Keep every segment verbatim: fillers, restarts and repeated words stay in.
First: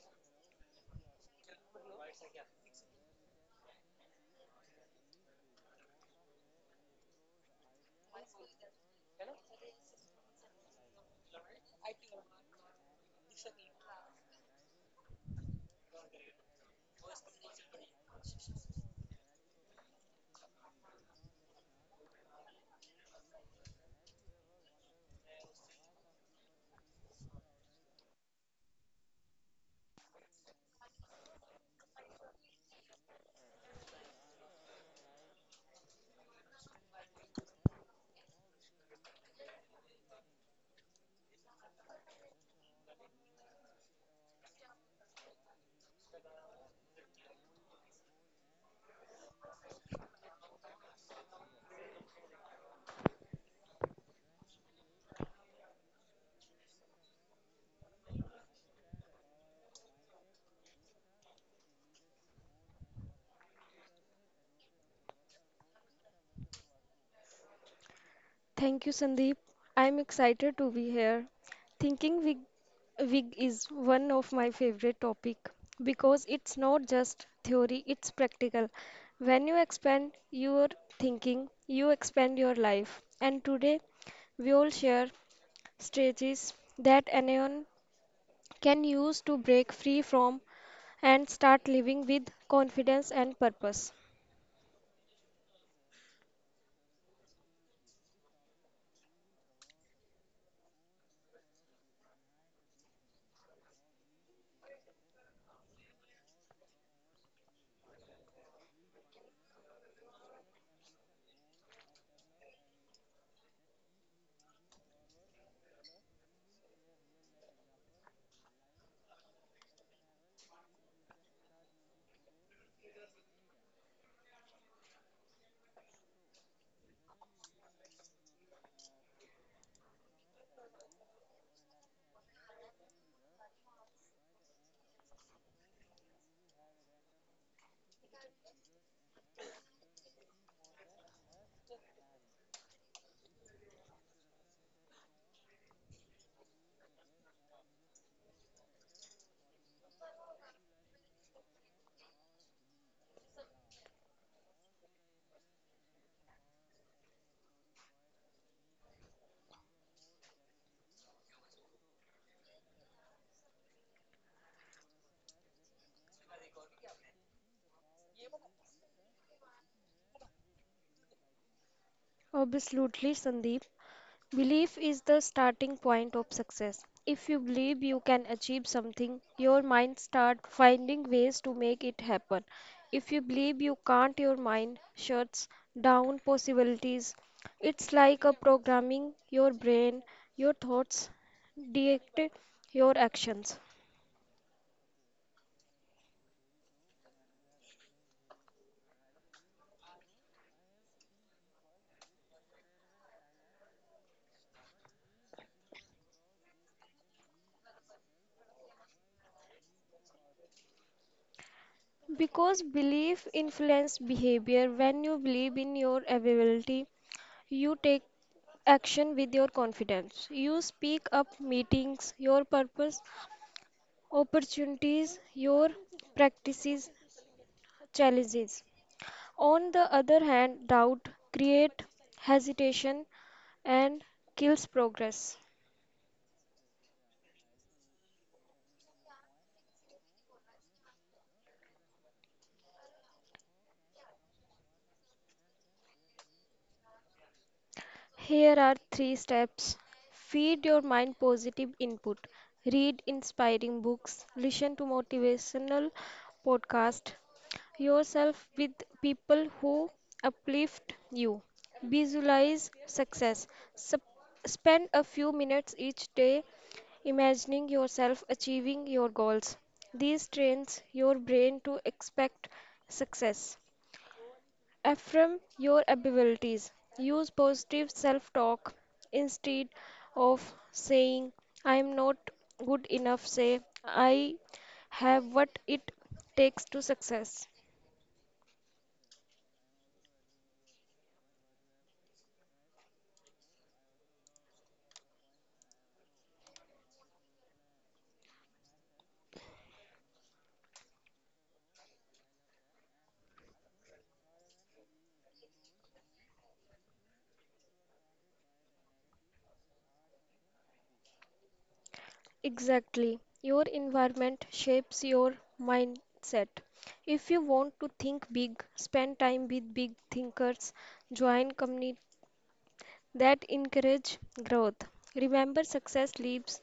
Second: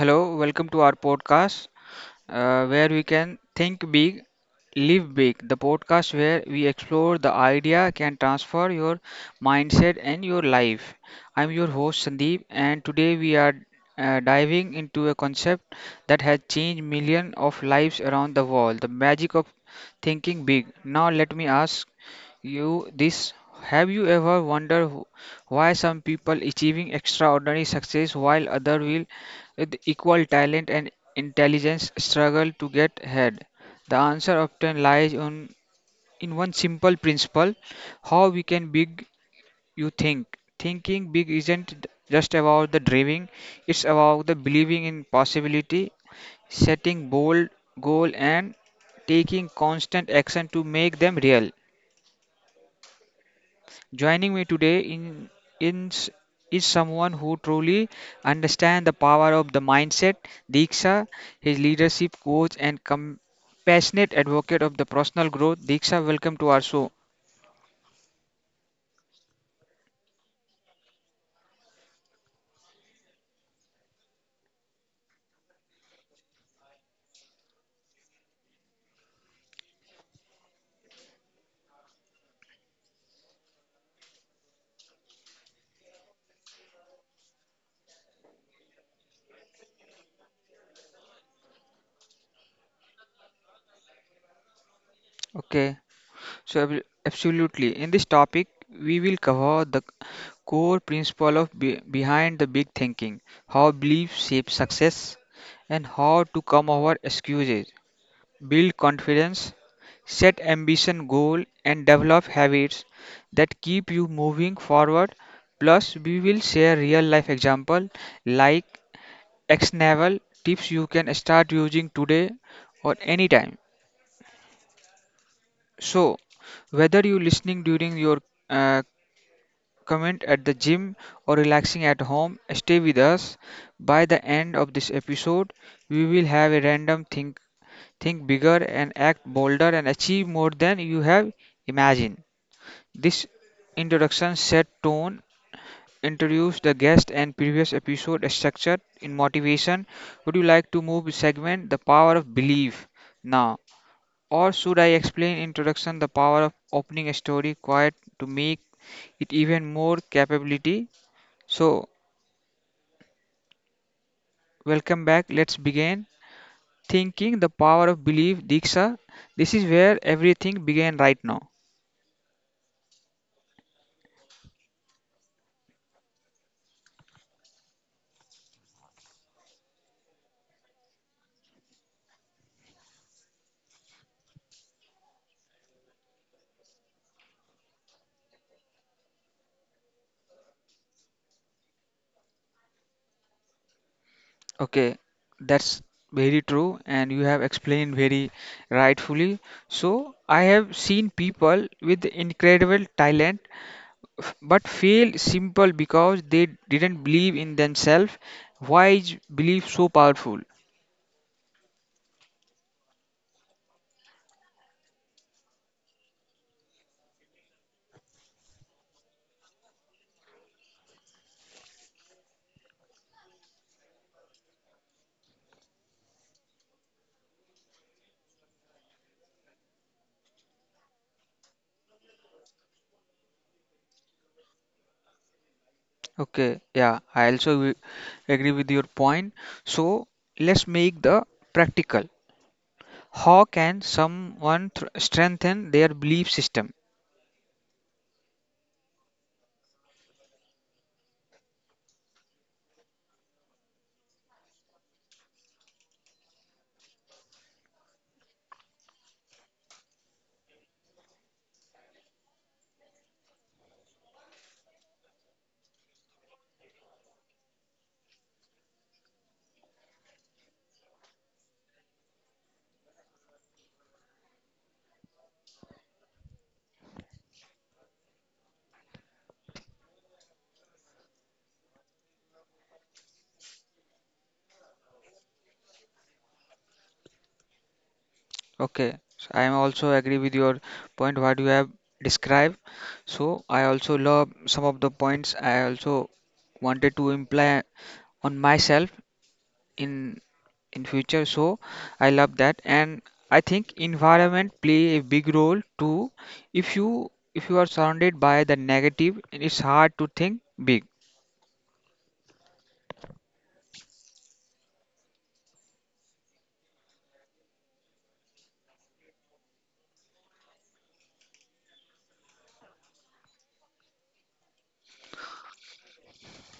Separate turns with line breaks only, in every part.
Hello, welcome to our podcast, uh, where we can think big, live big. The podcast where we explore the idea can transfer your mindset and your life. I'm your host Sandeep, and today we are uh, diving into a concept that has changed millions of lives around the world, the magic of thinking big. Now, let me ask you this, have you ever wondered wh- why some people achieving extraordinary success while others with equal talent and intelligence struggle to get ahead? The answer often lies on, in one simple principle, how we can big you think. Thinking big isn't just about the dreaming, it's about the believing in possibility, setting bold goal and taking constant action to make them real. Joining me today in, in s- is someone who truly understands the power of the mindset, Diksha, his leadership coach and compassionate advocate of the personal growth. Diksha, welcome to our show.
Thank you, Sandeep. I'm excited to be here. Thinking wig, wig is one of my favorite topic because it's not just theory, it's practical. When you expand your thinking, you expand your life. And today, we all share strategies that anyone can use to break free from and start living with confidence and purpose.
Okay, so ab- absolutely. In this topic, we will cover the core principle of be- behind the big thinking, how beliefs shape success, and how to come over excuses, build confidence, set ambition goal and develop habits that keep you moving forward. Plus, we will share real life example like actionable tips you can start using today or anytime. So, whether you listening during your uh, comment at the gym or relaxing at home, stay with us. By the end of this episode, we will have a random think. Think bigger and act bolder and achieve more than you have imagined. This introduction set tone, introduced the guest and previous episode structure in motivation. Would you like to move segment the power of belief now? Or should I explain introduction the power of opening a story quiet to make it even more capability? So welcome back. Let's begin. Thinking the power of belief, Diksha. This is where everything began right now.
Absolutely, Sandeep. Belief is the starting point of success. If you believe you can achieve something, your mind starts finding ways to make it happen. If you believe you can't, your mind shuts down possibilities. It's like a programming your brain, your thoughts dictate your actions.
Okay, that's very true, and you have explained very rightfully. So, I have seen people with incredible talent f- but fail simple because they didn't believe in themselves. Why is belief so powerful?
Because belief influences behavior. When you believe in your ability, you take action with your confidence. You speak up meetings, your purpose, opportunities, your practices, challenges. On the other hand, doubt create hesitation and kills progress.
Okay, yeah, I also wi- agree with your point. So, let's make the practical. How can someone thr- strengthen their belief system?
Here are three steps feed your mind positive input, read inspiring books, listen to motivational podcasts, yourself with people who uplift you, visualize success, Sup- spend a few minutes each day imagining yourself achieving your goals. This trains your brain to expect success. Affirm your abilities. Use positive self talk instead of saying, I am not good enough. Say, I have what it takes to success.
Okay, so I am also agree with your point what you have described. So I also love some of the points I also wanted to imply on myself in in future. So I love that, and I think environment play a big role too. If you if you are surrounded by the negative, it's hard to think big.
Exactly. Your environment shapes your mindset. If you want to think big, spend time with big thinkers, join communities that encourage growth. Remember, success leaves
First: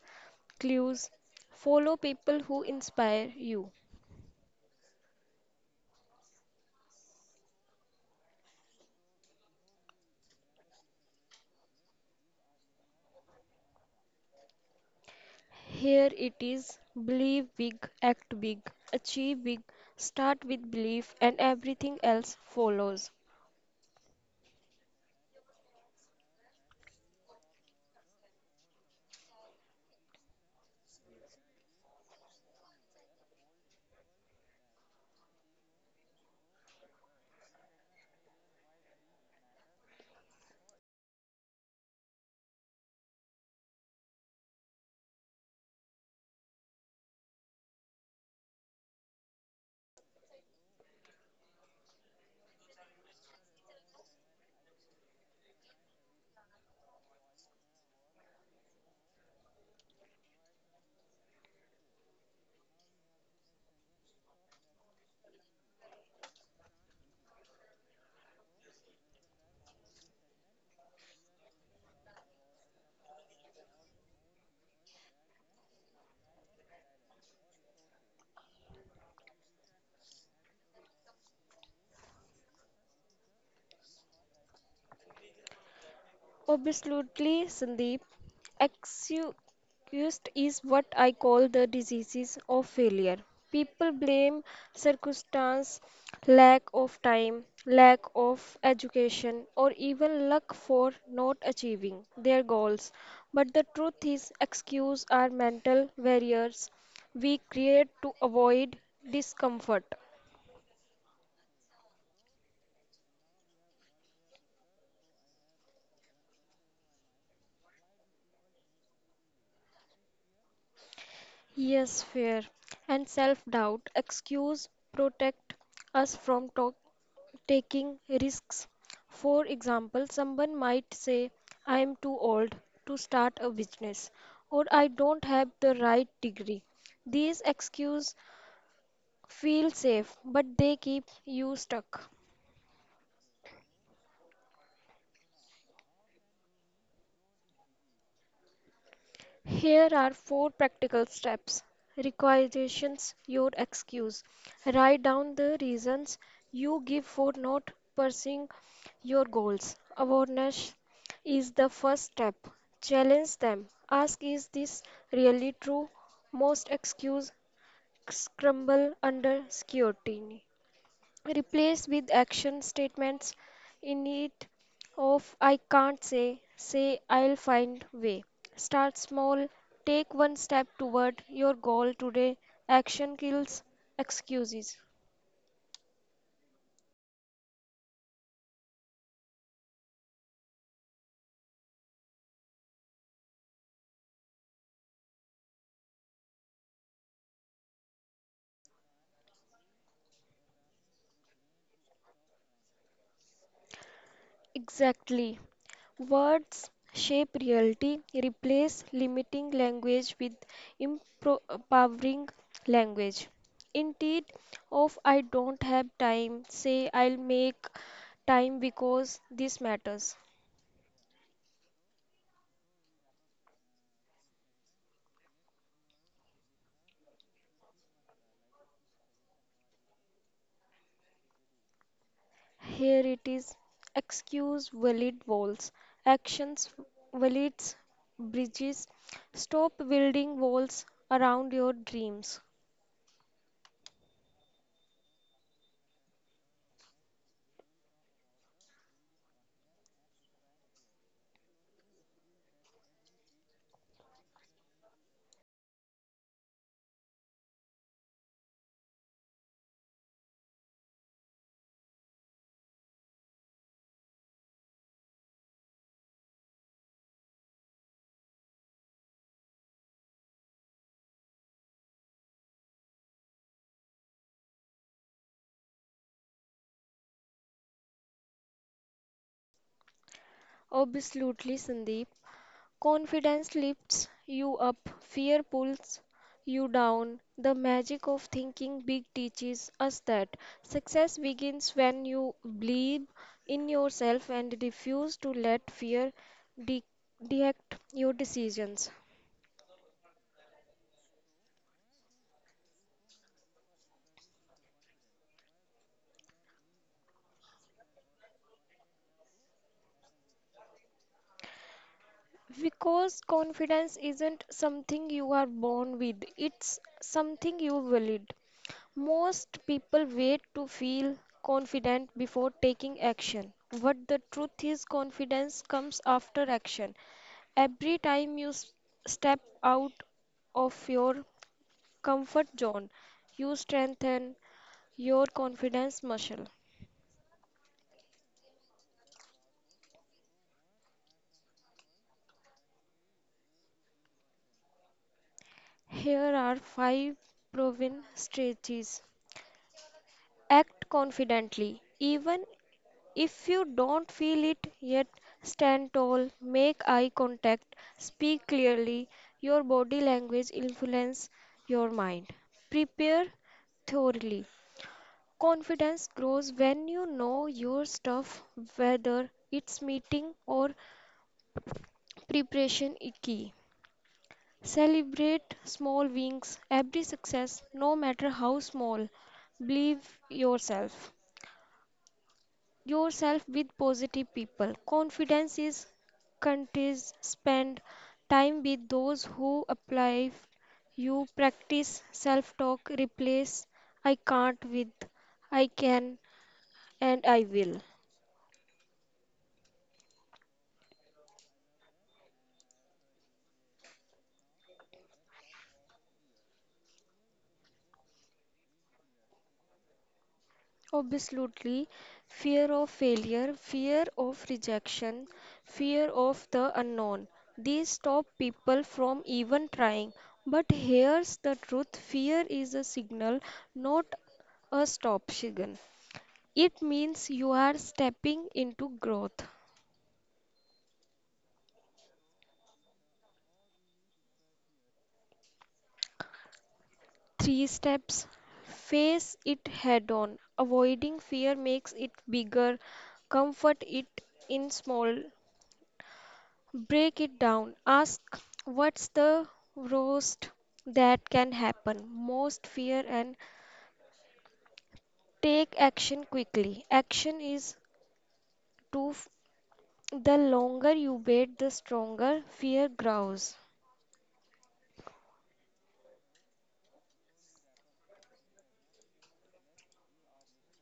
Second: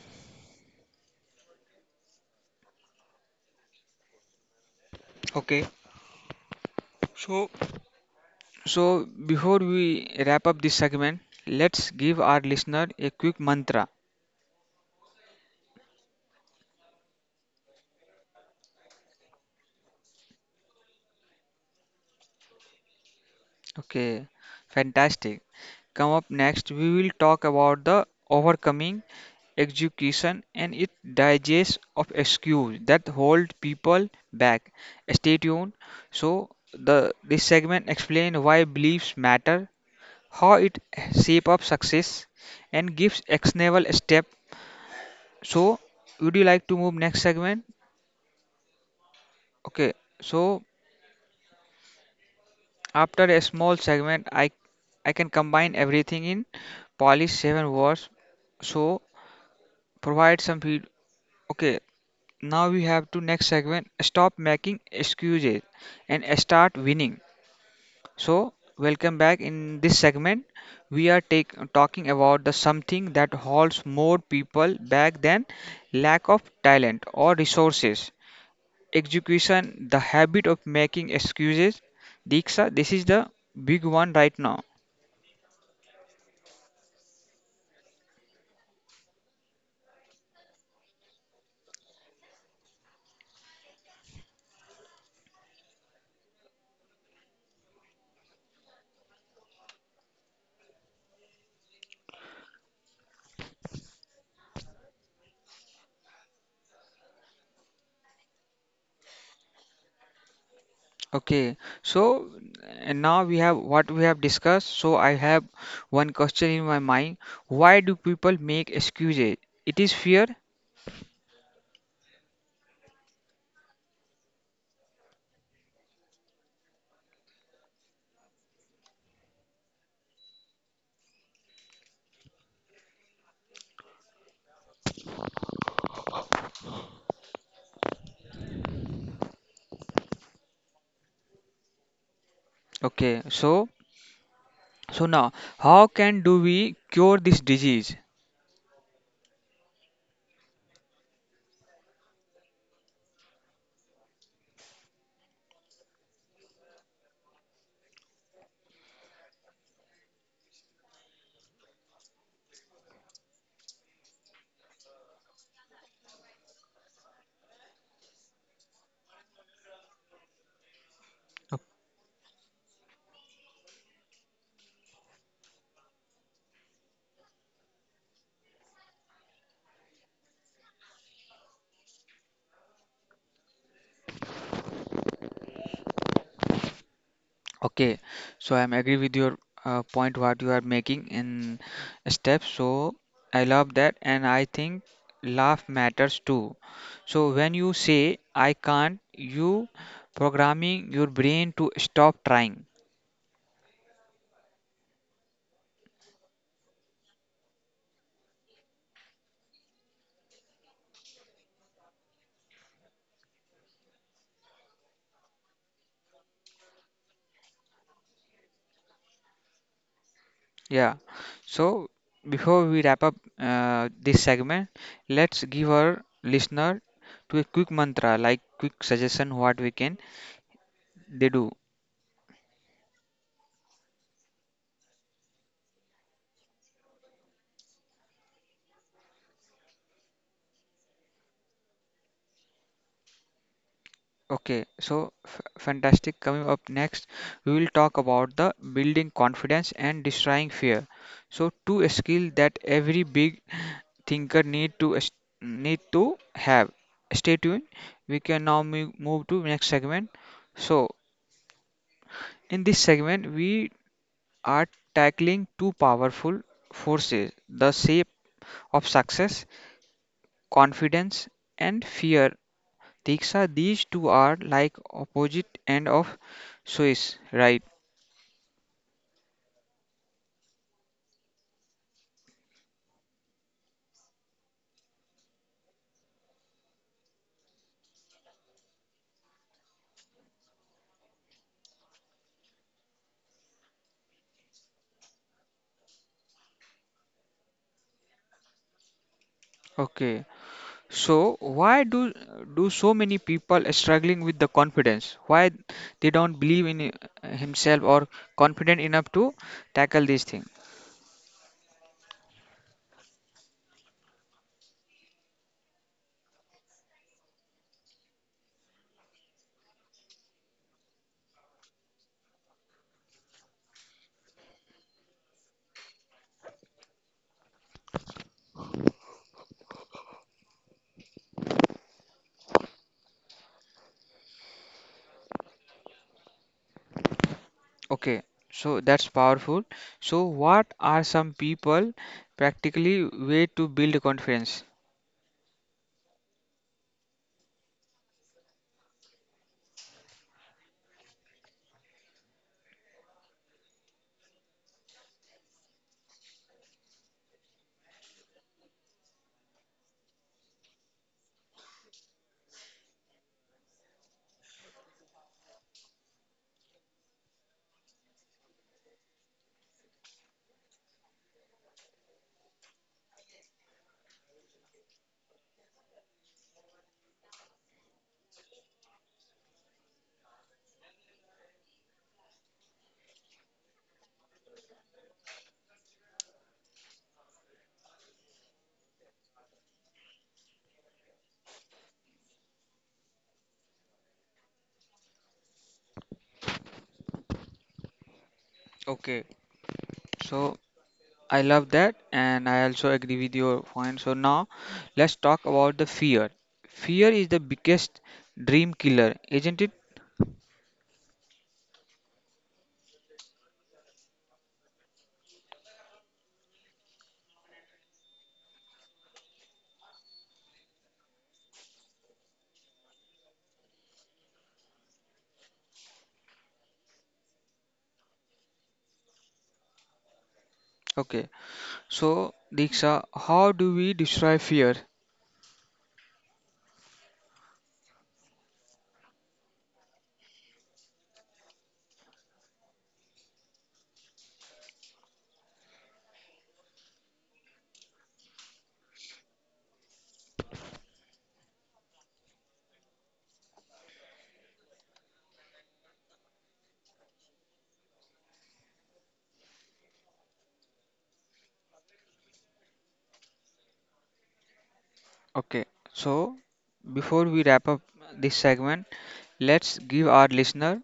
clues. Follow people who inspire you.
Okay, so so before we wrap up this segment, let's give our listener a quick mantra.
Here it is believe big, act big, achieve big, start with belief, and everything else follows.
Okay, fantastic. Come up next, we will talk about the overcoming execution and its digest of excuse that hold people back. Stay tuned. So the this segment explain why beliefs matter, how it shape up success, and gives actionable step. So would you like to move next segment? Okay, so after a small segment, I, I can combine everything in polish seven words. So provide some feed. Okay, now we have to next segment. Stop making excuses and start winning. So welcome back. In this segment, we are take, talking about the something that holds more people back than lack of talent or resources. Execution, the habit of making excuses. Diksha, this is the big one right now.
Absolutely, Sandeep. Excused is what I call the diseases of failure. People blame circumstance, lack of time, lack of education, or even luck for not achieving their goals. But the truth is, excuses are mental barriers we create to avoid discomfort.
Okay, so and now we have what we have discussed. So I have one question in my mind. Why do people make excuses? It is fear.
Yes, fear and self doubt. Excuse protect us from to- taking risks. For example, someone might say, I am too old to start a business or I don't have the right degree. These excuses feel safe, but they keep you stuck.
Okay, so so now how can do we cure this disease?
Here are four practical steps. Requisitions your excuse. Write down the reasons you give for not pursuing your goals. Awareness is the first step. Challenge them. Ask is this really true? Most excuses crumble under scrutiny.
Okay.
Replace with action statements in it of I can't say, say I'll find way. Start small, take one step toward your goal today. Action kills excuses.
Okay, so I'm agree with your uh, point what you are making in steps. So I love that, and I think laugh matters too. So when you say I can't, you programming your brain to stop trying.
Exactly. Words shape reality. Replace limiting language with impro- empowering language. Instead of I don't have time, say I'll make time because this matters.
Yeah. So before we wrap up uh, this segment, let's give our listener to a quick mantra, like quick suggestion what we can they do.
Here it is. Excuse valid walls. Actions valid bridges. Stop building walls around your dreams.
Okay. So f fantastic. Coming up next, we will talk about the building confidence and destroying fear. So two a skill that every big thinker need to es- need to have. Stay tuned. We can now mo- move to next segment. So in this segment, we are tackling two powerful forces the shape of success, confidence, and fear. Diksha, these two are like opposite end of Swiss, right?
Absolutely, Sandeep. Confidence lifts you up, fear pulls you down. The magic of thinking big teaches us that success begins when you believe in yourself and refuse to let fear de- direct your decisions.
Okay. So why do do so many people struggling with the confidence? Why they don't believe in uh, himself or confident enough to tackle this thing?
Because confidence isn't something you are born with, it's something you build. Most people wait to feel confident before taking action. But the truth is, confidence comes after action. Every time you s- step out of your comfort zone, you strengthen your confidence muscle.
Okay. So that's powerful. So what are some people practically way to build confidence?
Here are five proven strategies. Act confidently. Even if you don't feel it yet, stand tall, make eye contact, speak clearly. Your body language influence your mind. Prepare thoroughly. Confidence grows when you know your stuff, whether it's meeting or preparation is key. Celebrate small wins, every success, no matter how small. Believe yourself. Yourself with positive people. Confidence is contagious. Spend time with those who apply you. Practice self talk. Replace I can't with I can and I will.
Okay. So I love that, and I also agree with your point. So now let's talk about the fear. Fear is the biggest dream killer, isn't it?
Absolutely, fear of failure, fear of rejection, fear of the unknown. These stop people from even trying. But here's the truth fear is a signal, not a stop, signal. It means you are stepping into growth.
Okay. So Diksha, how do we destroy fear?
Three steps face it head on. Avoiding fear makes it bigger, comfort it in small. Break it down. Ask what's the worst that can happen, most fear, and take action quickly. Action is to the longer you wait, the stronger fear grows.
Okay. So before we wrap up this segment, let's give our listener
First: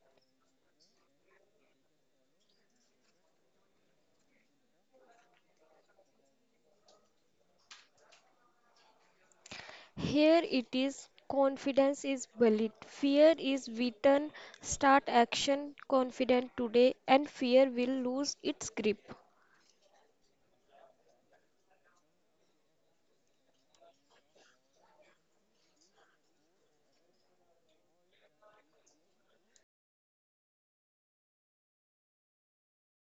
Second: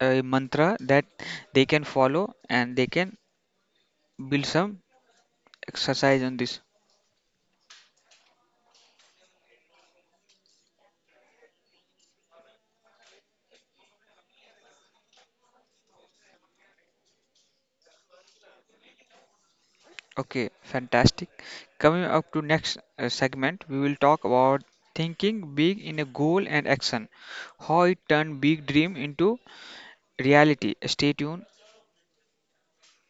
a mantra that they can follow and they can build some exercise on this.
Here it is confidence is valid. Fear is beaten. Start action confident today, and fear will lose its grip.
Okay, fantastic. Coming up to next uh, segment, we will talk about thinking big in a goal and action, how it turned big dream into reality. Stay tuned.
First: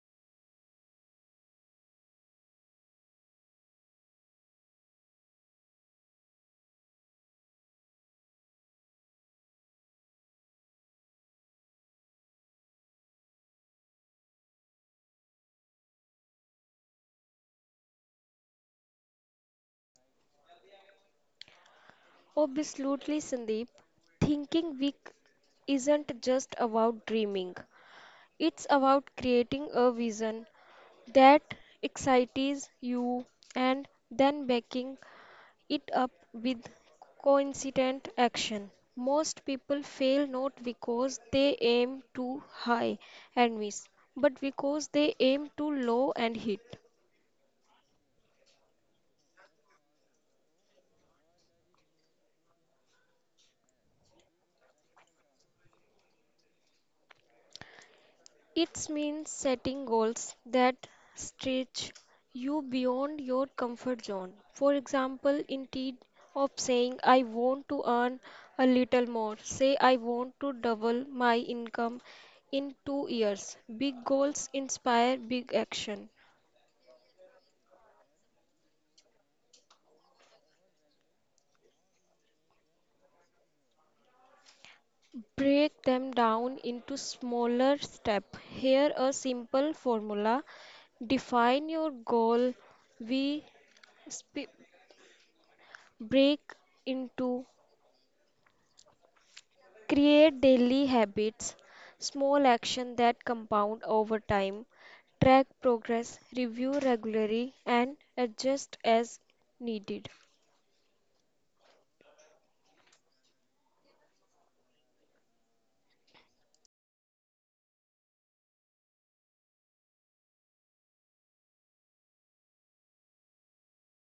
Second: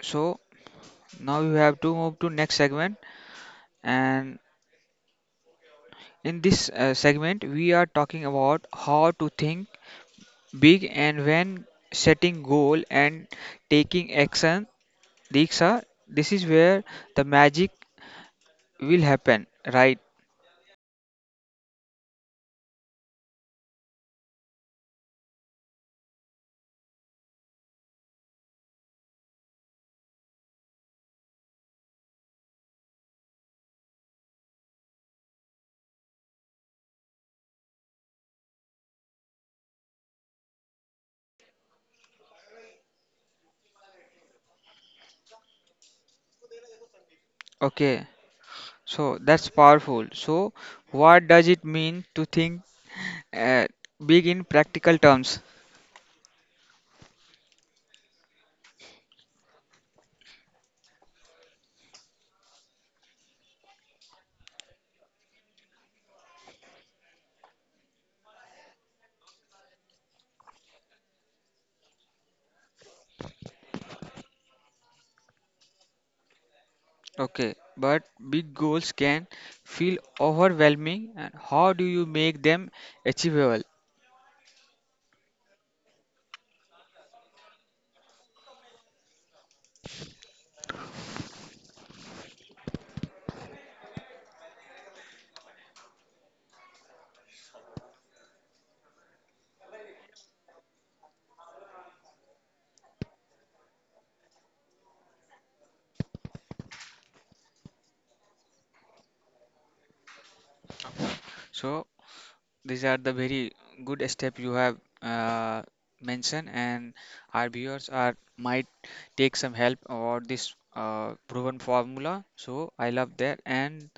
So now we have to move to next segment, and in this uh, segment, we are talking about how to think big and when setting goal and taking action. Diksha, this is where the magic will happen, right?
Absolutely, Sandeep. Thinking big isn't just about dreaming, it's about creating a vision that excites you and then backing it up with coincident action. Most people fail not because they aim too high and miss, but because they aim too low and hit.
Okay. So that's powerful. So what does it mean to think uh, big in practical terms?
It means setting goals that stretch you beyond your comfort zone. For example, instead of saying, I want to earn a little more, say, I want to double my income in two years. Big goals inspire big action.
Okay, but big goals can feel overwhelming and how do you make them achievable?
Break them down into smaller steps. Here a simple formula. Define your goal. We sp- break into create daily habits, small action that compound over time. Track progress, review regularly and adjust as needed.
So these are the very good step you have uh, mentioned and our viewers are might take some help about this uh, proven formula. So I love that and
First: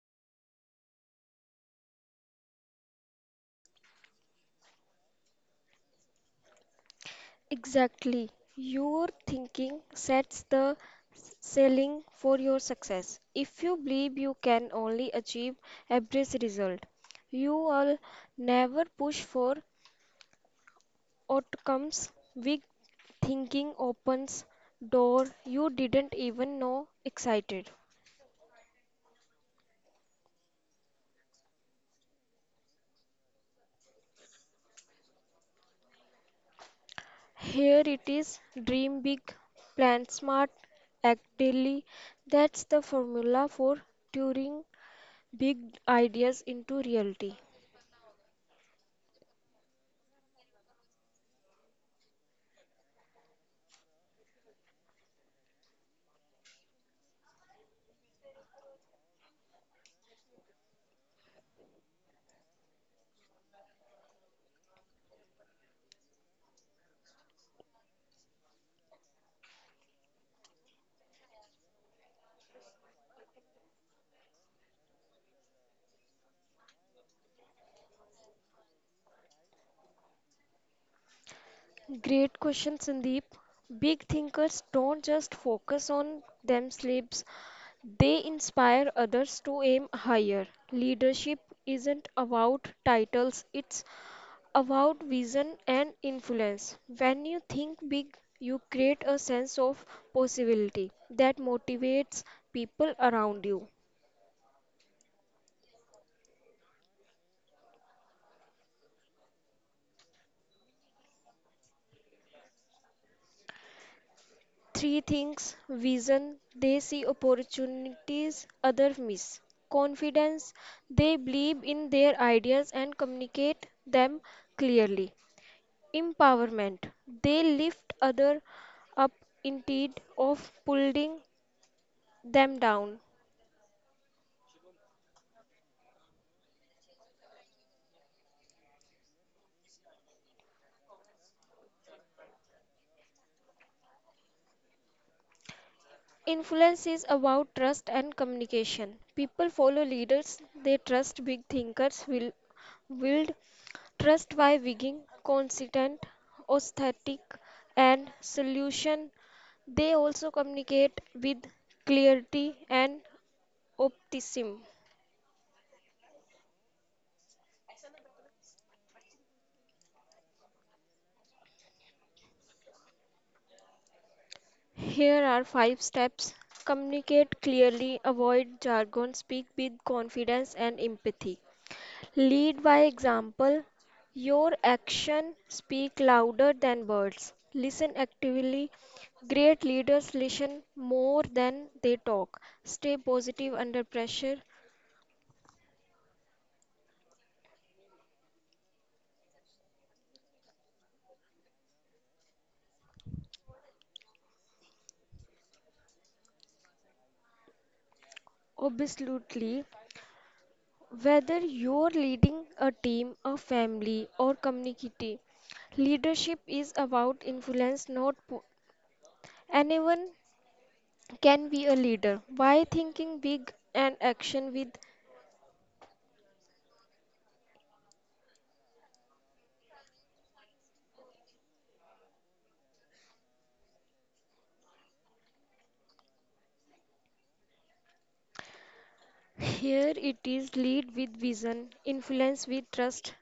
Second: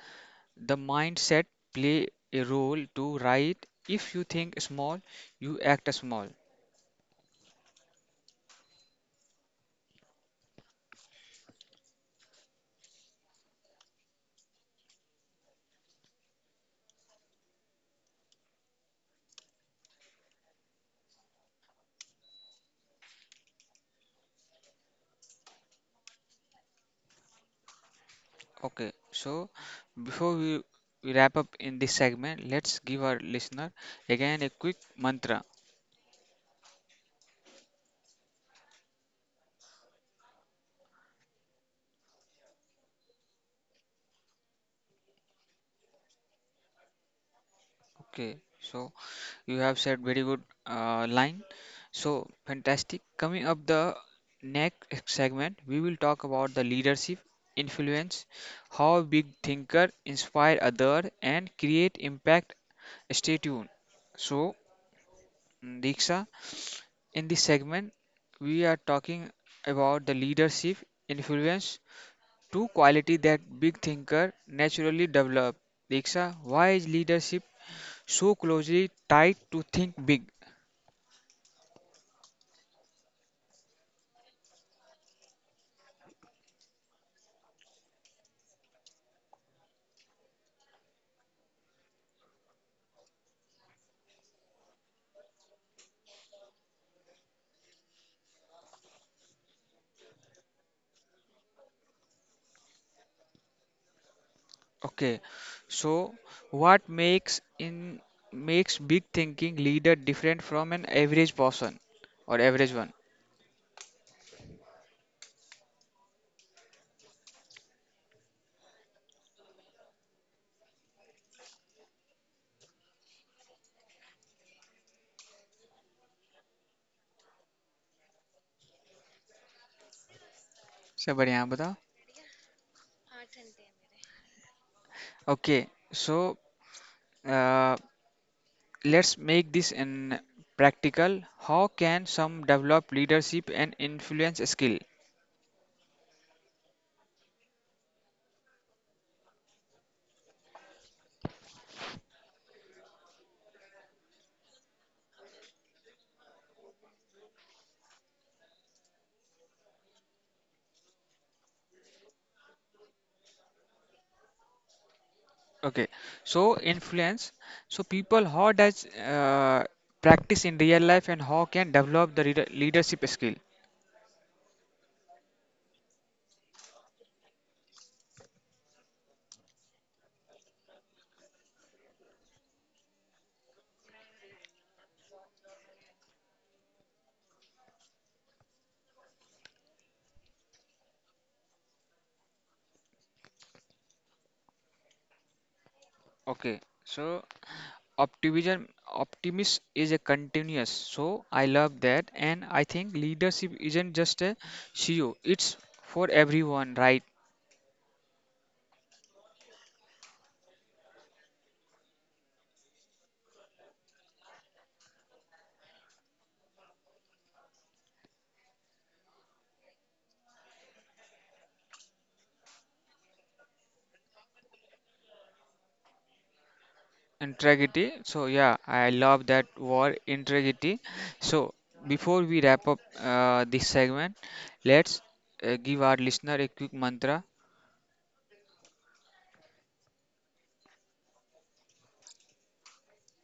the mindset play a role to right? If you think small, you act small.
Exactly. Your thinking sets the s- ceiling for your success. If you believe you can only achieve average result, you will never push for outcomes. Big thinking opens door you didn't even know excited.
Okay, so before we we wrap up in this segment, let's give our listener again a quick mantra.
Here it is, dream big, plan smart, act daily. That's the formula for turning big ideas into reality.
Okay, so you have said very good uh, line. So fantastic. Coming up the next segment, we will talk about the leadership influence, how big thinker inspire other and create impact. Stay tuned. So Mm, Diksha. In this segment, we are talking about the leadership influence, two quality that big thinker naturally develop. Diksha, why is leadership so closely tied to think big?
Great question, Sandeep. Big thinkers don't just focus on themselves, they inspire others to aim higher. Leadership isn't about titles, it's about vision and influence. When you think big, you create a sense of possibility that motivates people around you.
Okay, so what makes in makes big thinking leader different from an average person or average one?
Three things vision, they see opportunities others miss. Confidence, they believe in their ideas and communicate them clearly. Empowerment, they lift others up instead of
सब
pulling
बढ़िया आप बताओ.
them down.
Okay, so uh, let's make this in practical. How can some develop leadership and influence skill?
Influence is about trust and communication. People follow leaders they trust. Big thinkers will build trust by being consistent, authentic, and solution. They also communicate with clarity and optimism.
Okay, so influence. So people, how does uh, practice in real life and how can develop the leader- leadership skill?
Here are five steps: communicate clearly, avoid jargon, speak with confidence and empathy. Lead by example. Your action speak louder than words. Listen actively. Great leaders listen more than they talk. Stay positive under pressure.
Okay, so optimism optimism is a continuous. So I love that, and I think leadership isn't just a C E O. It's for everyone, right?
Absolutely. Whether you're leading a team, a family, or community, leadership is about influence, not po- anyone can be a leader. Why thinking big and action with
Integrity. So yeah, I love that word integrity. So before we wrap up uh, this segment, let's uh, give our listener a quick mantra.
Here it is lead with vision, influence with trust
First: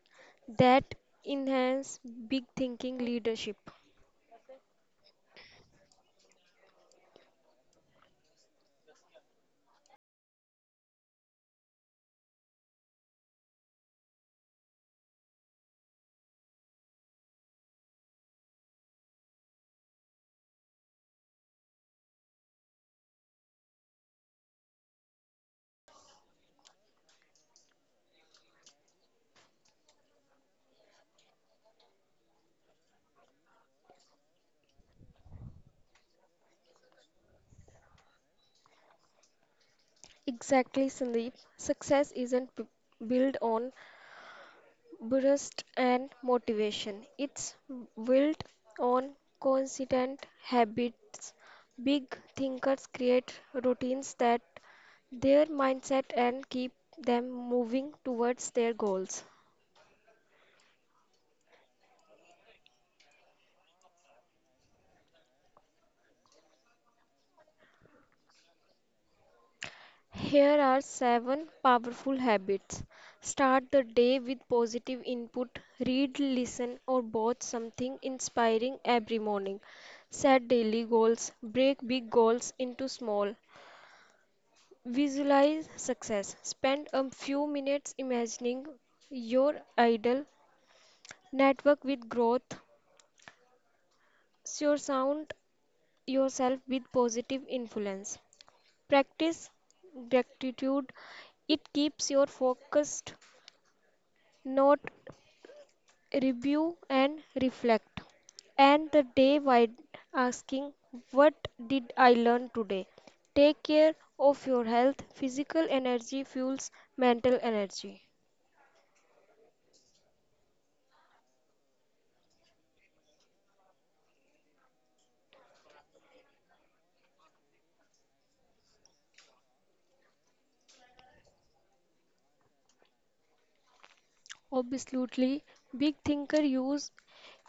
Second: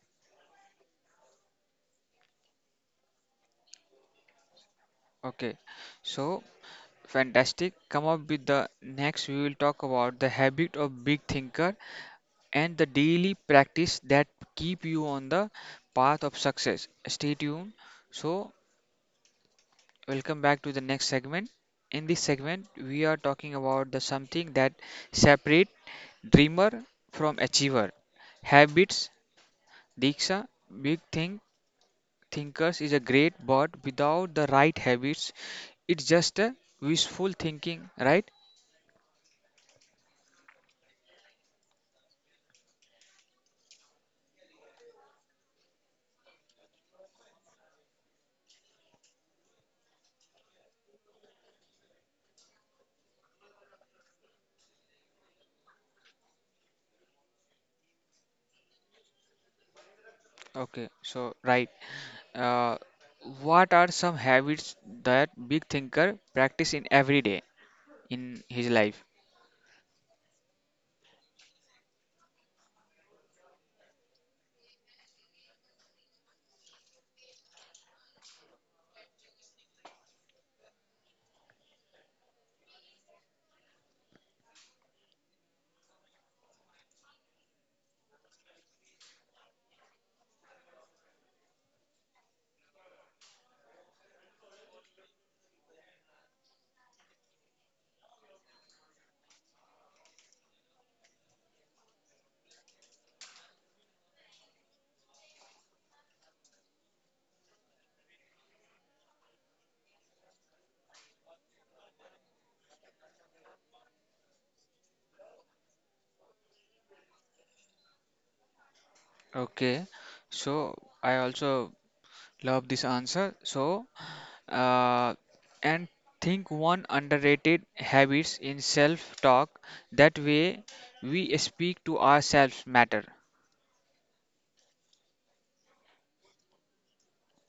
that enhance big thinking leadership.
Okay. So fantastic. Come up with the next. We will talk about the habit of big thinker and the daily practice that keep you on the path of success. Stay tuned. So welcome back to the next segment. In this segment, we are talking about the something that separate dreamer from achiever. Habits, Diksha, big thing thinkers is a great, but without the right habits, it's just a wishful thinking, right?
Exactly, Sandeep. Success isn't b- built on burst and motivation. It's built on consistent habits. Big thinkers create routines that their mindset and keep them moving towards their goals.
Okay, so right. Uh, what are some habits that big thinker practice in every day in his life?
Here are seven powerful habits. Start the day with positive input. Read, listen, or watch something inspiring every morning. Set daily goals. Break big goals into small. Visualize success. Spend a few minutes imagining your ideal. Network with growth. Surround yourself with positive influence. Practice gratitude. It keeps your focused, not review and reflect. And the day by asking, what did I learn today? Take care of your health. Physical energy fuels mental energy.
Okay, so I also love this answer. So uh, and think one underrated habits in self talk that way we speak to ourselves matter.
Absolutely, big thinker use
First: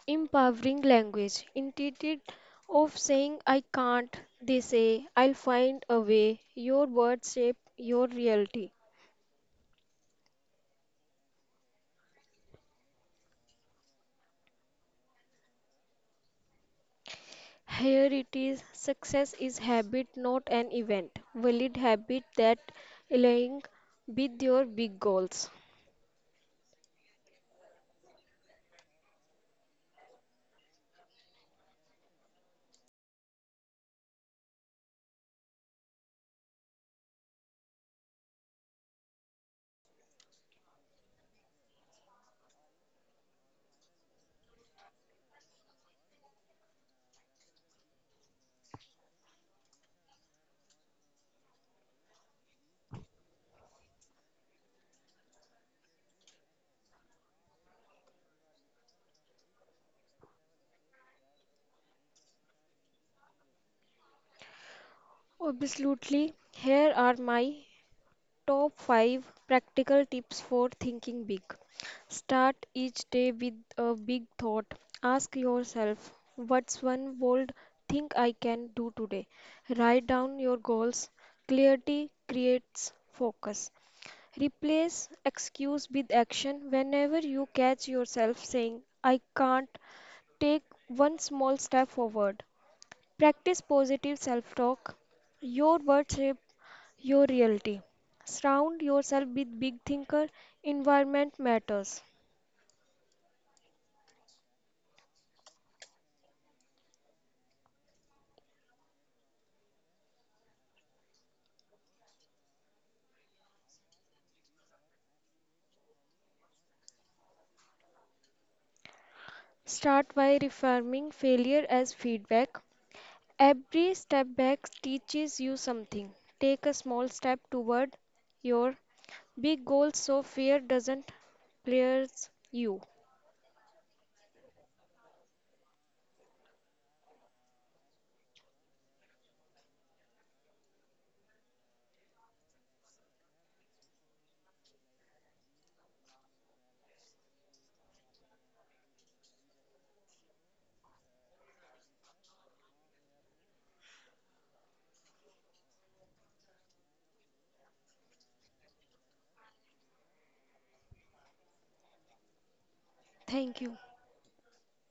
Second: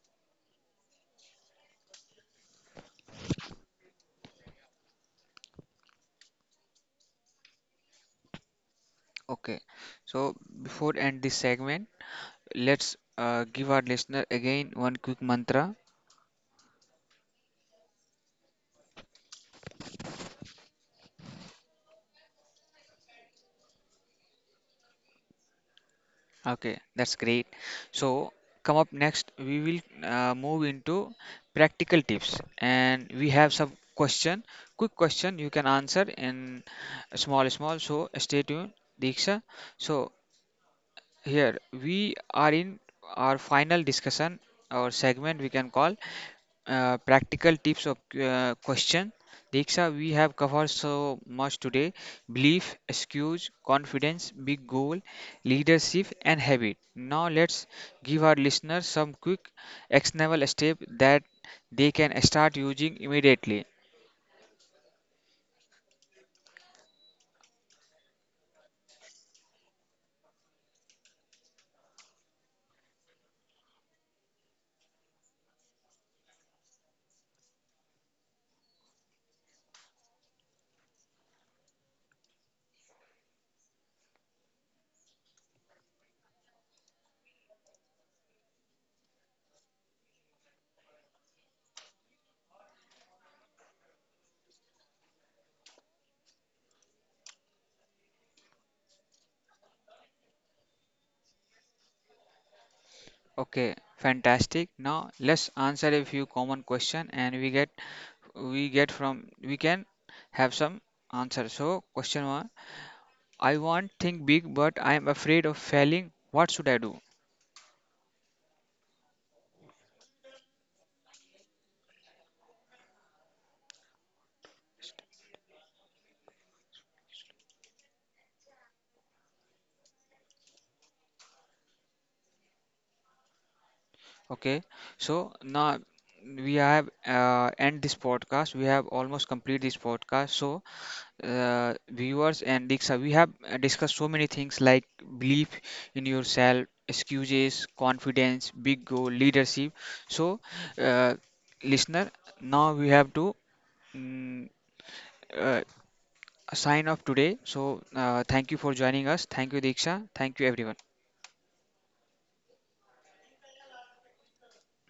empowering language. Instead of saying, I can't, they say, I'll find a way. Your words shape your reality.
Okay, so before end this segment, let's uh, give our listener again one quick mantra.
Here it is success is habit, not an event. Valid habit that align with your big goals.
Okay, that's great. So come up next, we will uh, move into practical tips and we have some question quick question you can answer in small small, so stay tuned, Diksha. So here we are in our final discussion, our segment we can call uh, practical tips of uh, question. Diksha, we have covered so much today: belief, excuse, confidence, big goal, leadership, and habit. Now let's give our listeners some quick actionable step that they can start using immediately.
Absolutely. Here are my top five practical tips for thinking big. Start each day with a big thought. Ask yourself, what's one bold thing I can do today? Write down your goals. Clarity creates focus. Replace excuse with action whenever you catch yourself saying, I can't take one small step forward. Practice positive self talk. Your words shape your reality. Surround yourself with big thinker. Environment matters.
Okay, fantastic. Now let's answer a few common question and we get we get from we can have some answer. So question one, I want think big but I am afraid of failing, what should I do?
Start by reframing failure as feedback. Every step back teaches you something. Take a small step toward your big goal so fear doesn't clears you.
Okay, so now we have uh, end this podcast, we have almost complete this podcast. So uh, viewers and Diksha, we have uh, discussed so many things like belief in yourself, excuses, confidence, big goal, leadership. So uh, listener, now we have to mm, uh, sign off today. So, uh, thank you for joining us. Thank you, Diksha. Thank you, everyone.
Thank you.